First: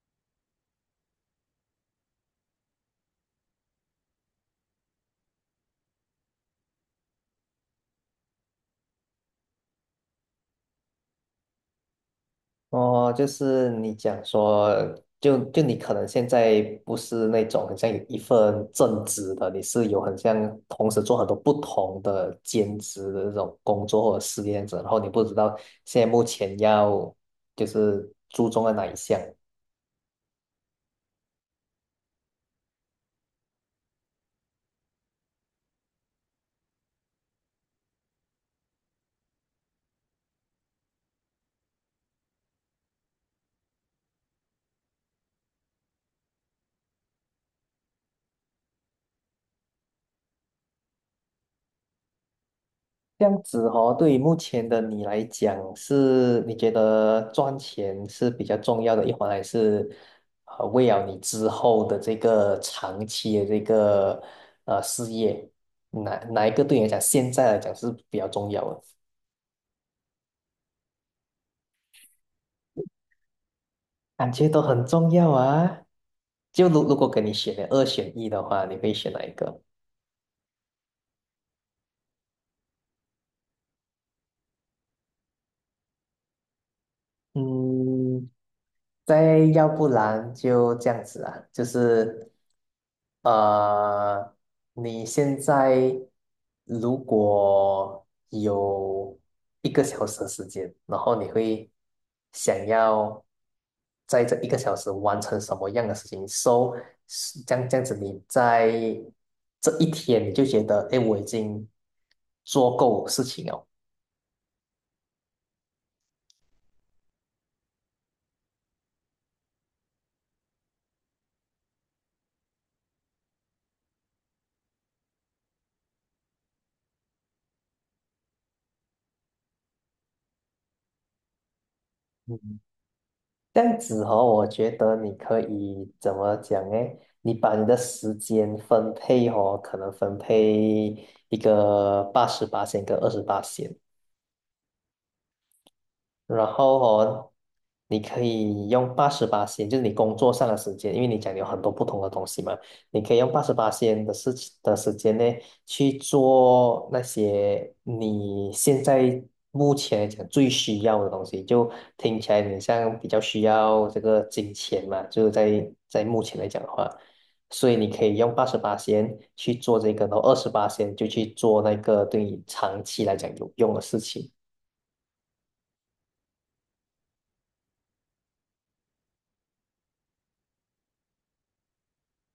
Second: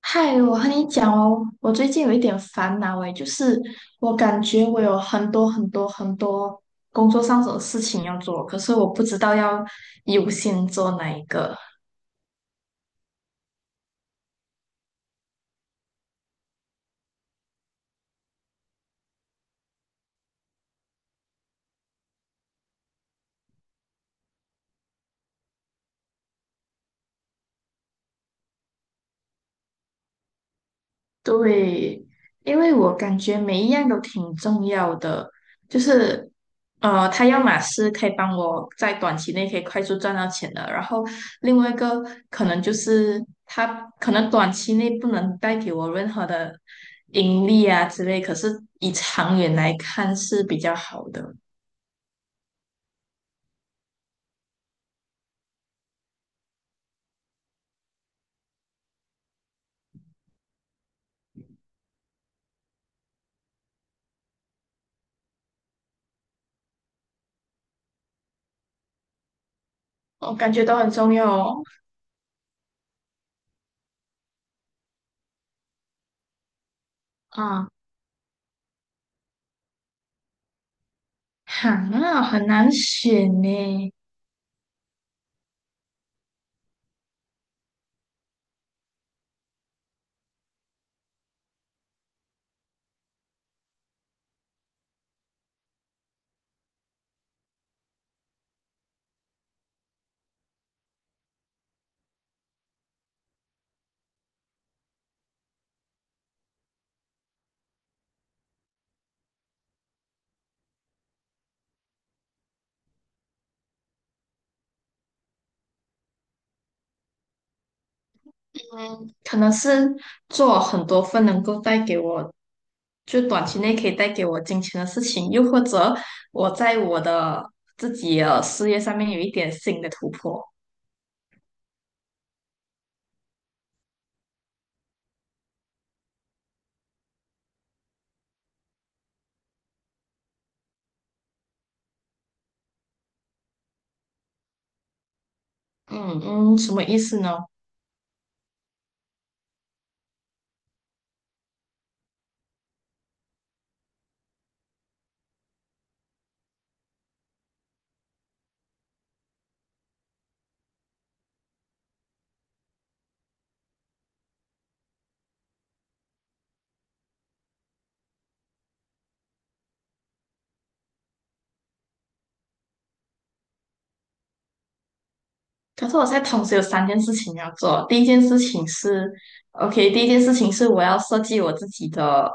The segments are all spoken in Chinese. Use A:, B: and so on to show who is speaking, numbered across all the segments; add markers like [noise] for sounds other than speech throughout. A: 嗨，我和你讲哦，我最近有一点烦恼诶，就是我感觉我有很多工作上的事情要做，可是我不知道要优先做哪一个。
B: 哦，就是你讲说，就你可能现在不是那种很像有一份正职的，你是有很像同时做很多不同的兼职的这种工作或者事业这样子，然后你不知道现在目前要就是注重在哪一项。
A: 对，因为我感觉每一样都挺重要的，就是他要么是可以帮我在短期内可以快速赚到钱的，然后另外一个可能就是他可能短期内不能带给我任何的盈利啊之类，可是以长远来看是比较好的，
B: 这样子哦，对于目前的你来讲，是你觉得赚钱是比较重要的一环，还是为了你之后的这个长期的这个事业，哪一个对你来讲，现在来讲是比较重要的？
A: 我感觉都很重要哦。
B: 感觉都很重要啊。就如果给你选的
A: 啊，
B: 二选一的话，你会选哪一个？
A: 好啊，很难选呢。
B: 嗯，再要不然就这样子啊，就是呃，你现在如果有一个小时的时间，然后你会想要在这一个小时完成什么样的事情？So，是这样子，你在这一天你就觉得，哎，我已经做够事情了。
A: 可能是做很多份能够带给我，就短期内可以带给我金钱的事情，又或者我在我的自己的事业上面有一点新的突破。
B: 嗯这样子哦，我觉得你可以怎么讲呢？你把你的时间分配哦，可能分配一个八十八线跟二十八线。
A: 嗯
B: 然
A: 嗯，什
B: 后
A: 么意思
B: 哦，
A: 呢？
B: 你可以用八十八仙，就是你工作上的时间，因为你讲你有很多不同的东西嘛，你可以用八十八仙的事情的时间呢，去做那些你现在目前来讲最需要的东西。就听起来你像比较需要这个金钱嘛，就是在目前来讲的话，所以你可以用八十八仙去做这个，然后二十八仙就去做那个对你长期来讲有用的事情。
A: 可是我现在同时有三件事情要做。第一件事情是，OK，第一件事情是我要设计我自己的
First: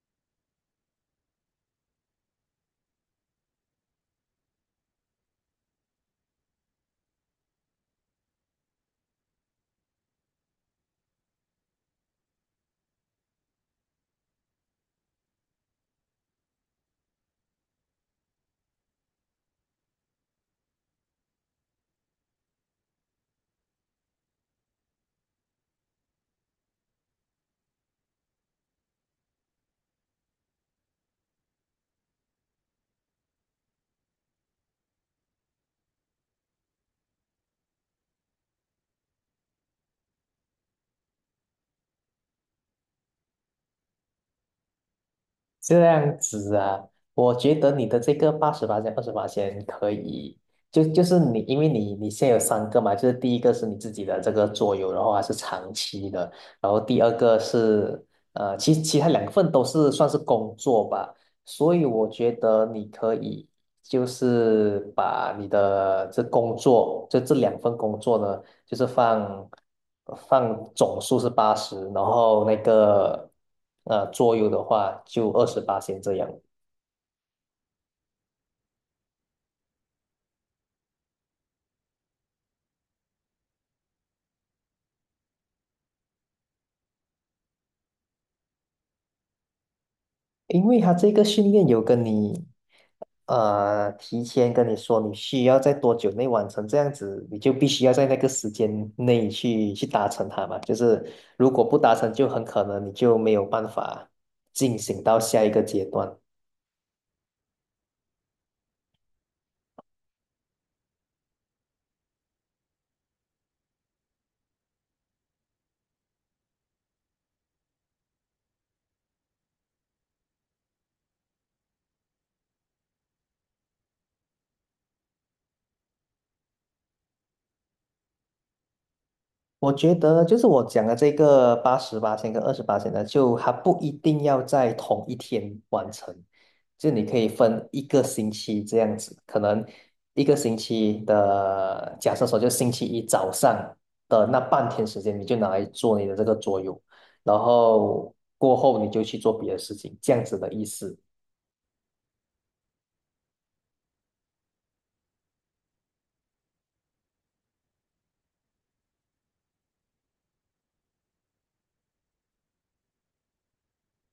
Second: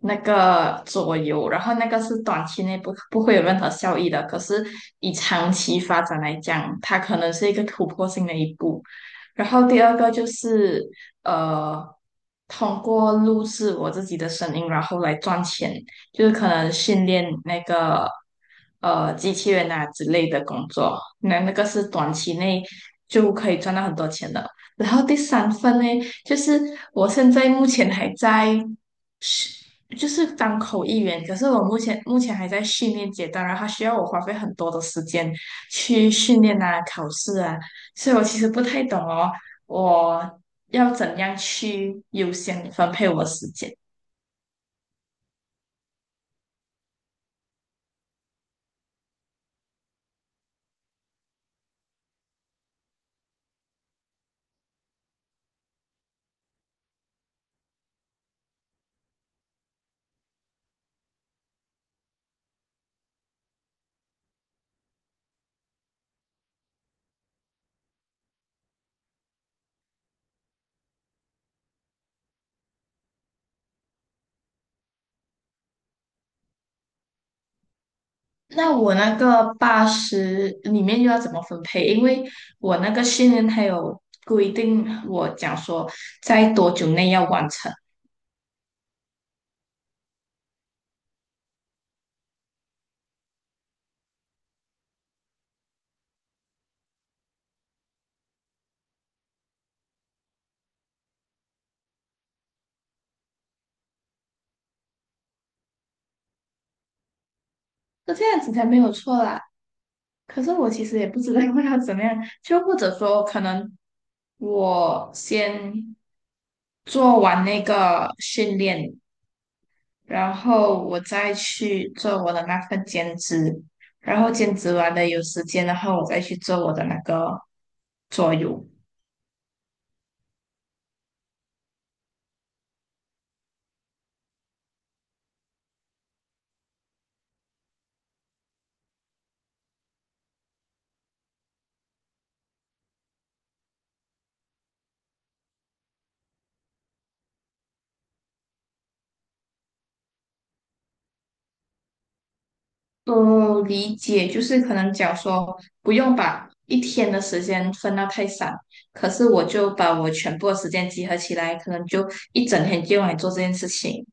A: 那个左右，然后那个是短期内不会有任何效益的，可是以长期发展来讲，它可能是一个突破性的一步。然后第二个就是呃，通过录制我自己的声音，然后来赚钱。就是可能训练那个机器人啊之类的工作，那个是短期内就可以赚到很多钱的。然后第三份呢，就是我现在目前还在就是当口译员，可是我目前还在训练阶段，然后它需要我花费很多的时间去训练啊、考试啊，所以我其实不太懂哦，我要怎样去优先分配我的时间。
B: 这样子啊，我觉得你的这个八十八千、二十八千可以，就是你，因为你现在有三个嘛，就是第一个是你自己的这个桌游，然后还是长期的，然后第二个是其他两份都是算是工作吧，所以我觉得你可以就是把你的这工作，就这两份工作呢。就是放总数是八十，然后那个桌游的话就二十八先这样。
A: 那我那个八十里面又要怎么分配？因为我那个训练还有规定，我讲说在多久内要完成，
B: 因为他这个训练有跟你提前跟你说你需要在多久内完成，这样子你就必须要在那个时间内去达成它嘛。就是如果不达成，就很可能你就没有办法进行到下一个阶段。
A: 那这样子才没有错啦。可是我其实也不知道 [laughs] 要怎么样，就或者说可能我先做完那个训练，然后我再去做我的那份兼职，然后兼职完了有时间，的话，我再去做我的那个桌游。
B: 我觉得就是我讲的这个八十八千跟二十八千呢，就它不一定要在同一天完成，就你可以分一个星期这样子，可能一个星期的，假设说就星期一早上的那半天时间，你就拿来做你的这个桌游，然后过后你就去做别的事情，这样子的意思。
A: 哦，理解，就是可能讲说不用把一天的时间分到太散，可是我就把我全部的时间集合起来，可能就一整天就用来做这件事情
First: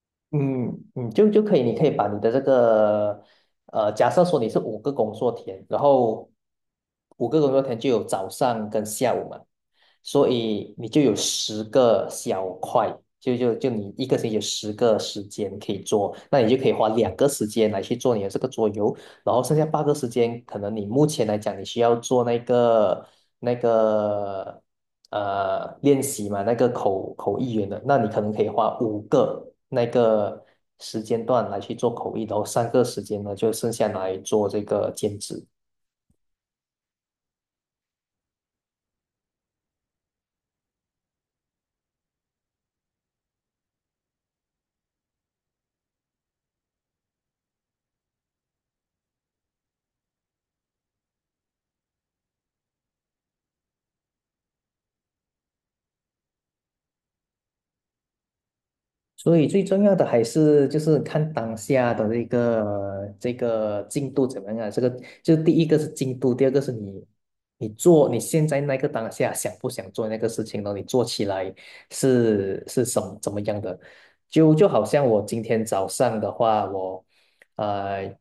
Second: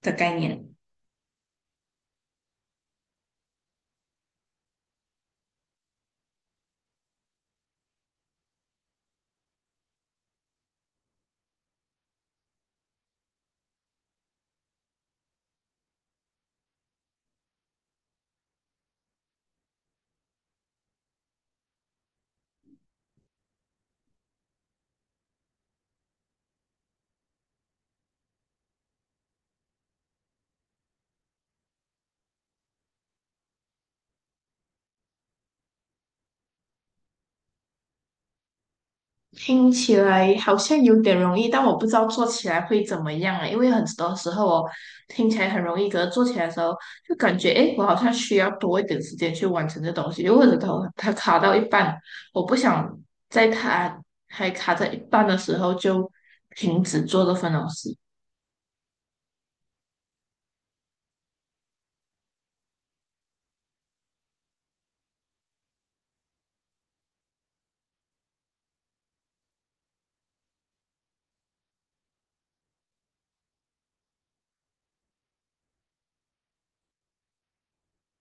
A: 的概念。
B: 嗯嗯，就可以，你可以把你的这个，假设说你是五个工作天，然后五个工作天就有早上跟下午嘛，所以你就有10个小块，就你一个星期有10个时间可以做，那你就可以花2个时间来去做你的这个桌游，然后剩下8个时间，可能你目前来讲，你需要做那个那个练习嘛，那个口译员的，那你可能可以花5个那个时间段来去做口译，然后3个时间呢就剩下来做这个兼职。
A: 听起来好像有点容易，但我不知道做起来会怎么样啊，因为很多时候哦，听起来很容易，可是做起来的时候就感觉，诶，我好像需要多一点时间去完成这东西，又或者它卡到一半，我不想在它还卡在一半的时候就停止做这份东西。
B: 所以最重要的还是就是看当下的这个进度怎么样啊？这个就第一个是进度，第二个是你做你现在那个当下想不想做那个事情呢？你做起来是什么怎么样的？就好像我今天早上的话，我呃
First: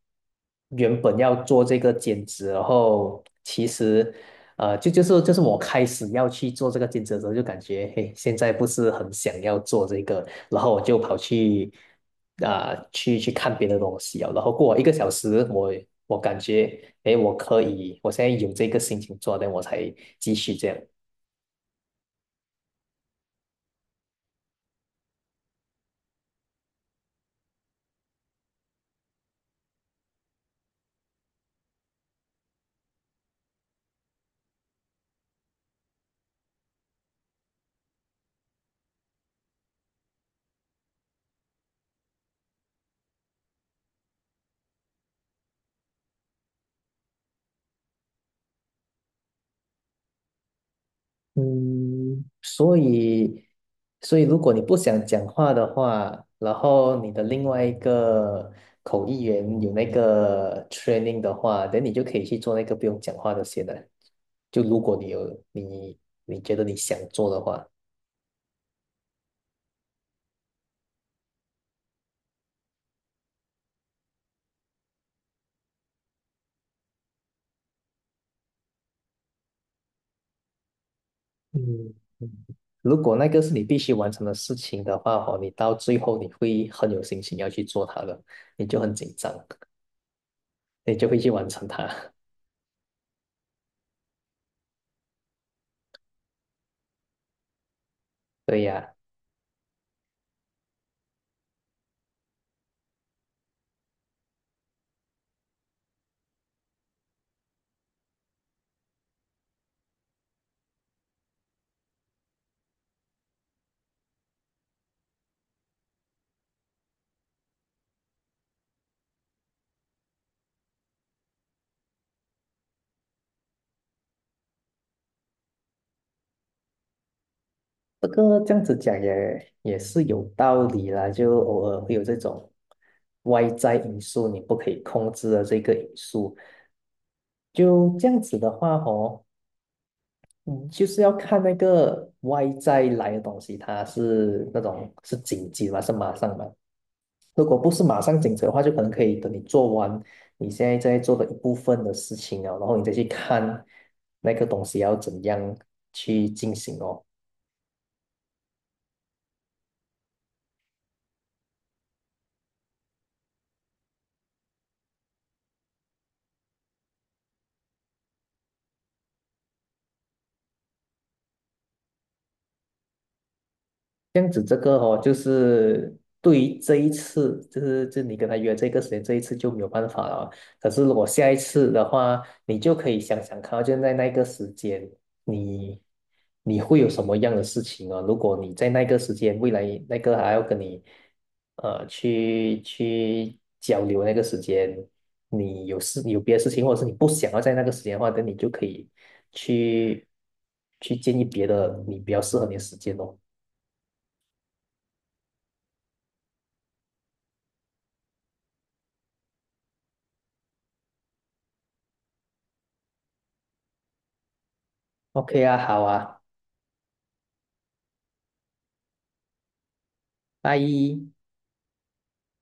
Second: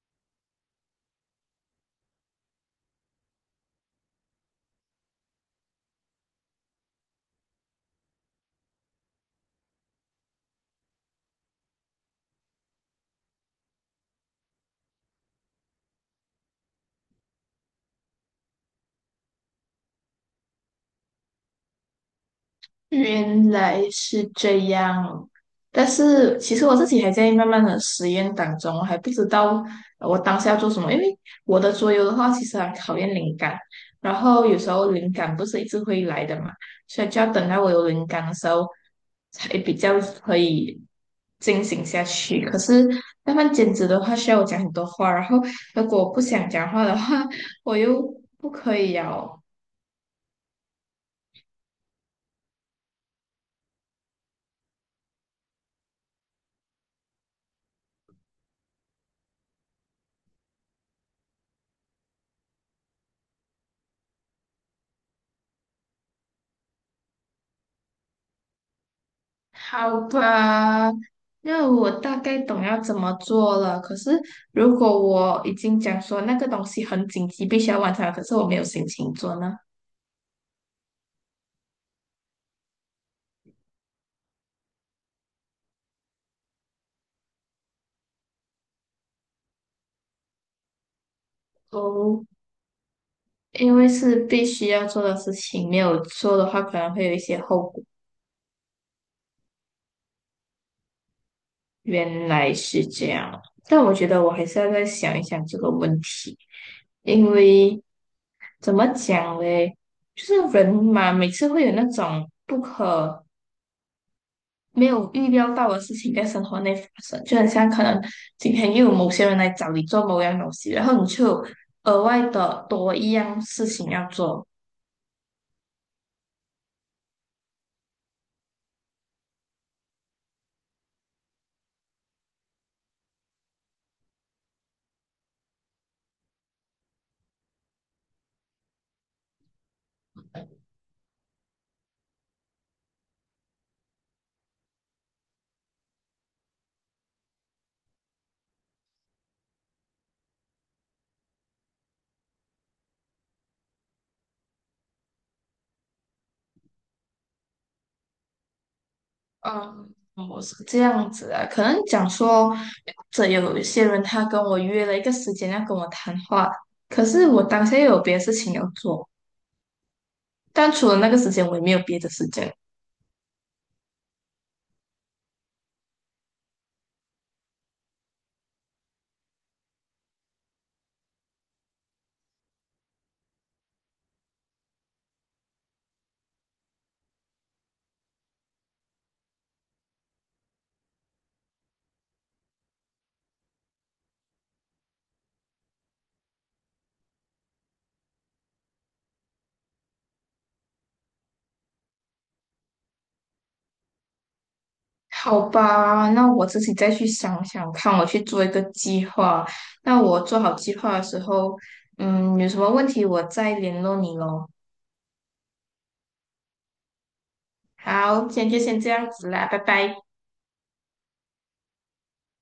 B: 原本要做这个兼职，然后其实就是我开始要去做这个兼职的时候，就感觉嘿现在不是很想要做这个，然后我就跑去啊、去看别的东西啊，然后过了一个小时，我感觉诶我可以，我现在有这个心情做，那我才继续这样。
A: 原来是这样，但是其实我自己还在慢慢的实验当中，我还不知道我当下要做什么。因为我的桌游的话，其实很考验灵感，然后有时候灵感不是一直会来的嘛，所以就要等到我有灵感的时候，才比较可以进行下去。可是慢慢兼职的话，需要我讲很多话，然后如果我不想讲话的话，我又不可以哦。[laughs]
B: 嗯，所以，所以如果你不想讲话的话，然后你的另外一个口译员有那个 training 的话，等你就可以去做那个不用讲话的先了。就如果你有你觉得你想做的话，
A: 好吧，那我大概懂要怎么做了。可是如果我已经讲说那个东西很紧急，必须要完成了可是我没有心情做呢？
B: 嗯，如果那个是你必须完成的事情的话，哦，你到最后你会很有信心要去做它的，你就很紧张，你就会去完成它。
A: 哦，因为是必须要做的事情，没有做的话可能会有一些后果。
B: [laughs] 对呀。
A: 原来是这样，但我觉得我还是要再想一想这个问题，因为怎么讲嘞？就是人嘛，每次会有那种不可。没有预料到的事情在生活内发生，就很像可能今天又有某些人来找你做某样东西，然后你就有额外的多一样事情要做。
B: 这个这样子讲也是有道理啦，就偶尔会有这种外在因素你不可以控制的这个因素。就这样子的话哦，嗯，就是要看那个外在来的东西，它是那种是紧急吗？是马上吗？如果不是马上紧急的话，就可能可以等你做完你现在在做的一部分的事情啊，然后你再去看那个东西要怎样去进行哦。
A: 嗯，我是这样子啊，可能讲说，这有一些人他跟我约了一个时间要跟我谈话，可是我当下又有别的事情要做，但除了那个时间，我也没有别的时间。
B: 这样子，这个哦，就是对于这一次，就是就你跟他约这个时间，这一次就没有办法了。可是如果下一次的话，你就可以想想看哦，就在那个时间，你你会有什么样的事情啊？如果你在那个时间，未来那个还要跟你去交流那个时间，你有事你有别的事情，或者是你不想要在那个时间的话，那你就可以去建议别的你比较适合你的时间哦。
A: 好吧，那我自己再去想想看，我去做一个计划。那我做好计划的时候，嗯，有什么问题我再联络你喽。
B: OK 啊，好啊，
A: 好，今天就先这样子啦，拜拜。
B: 拜。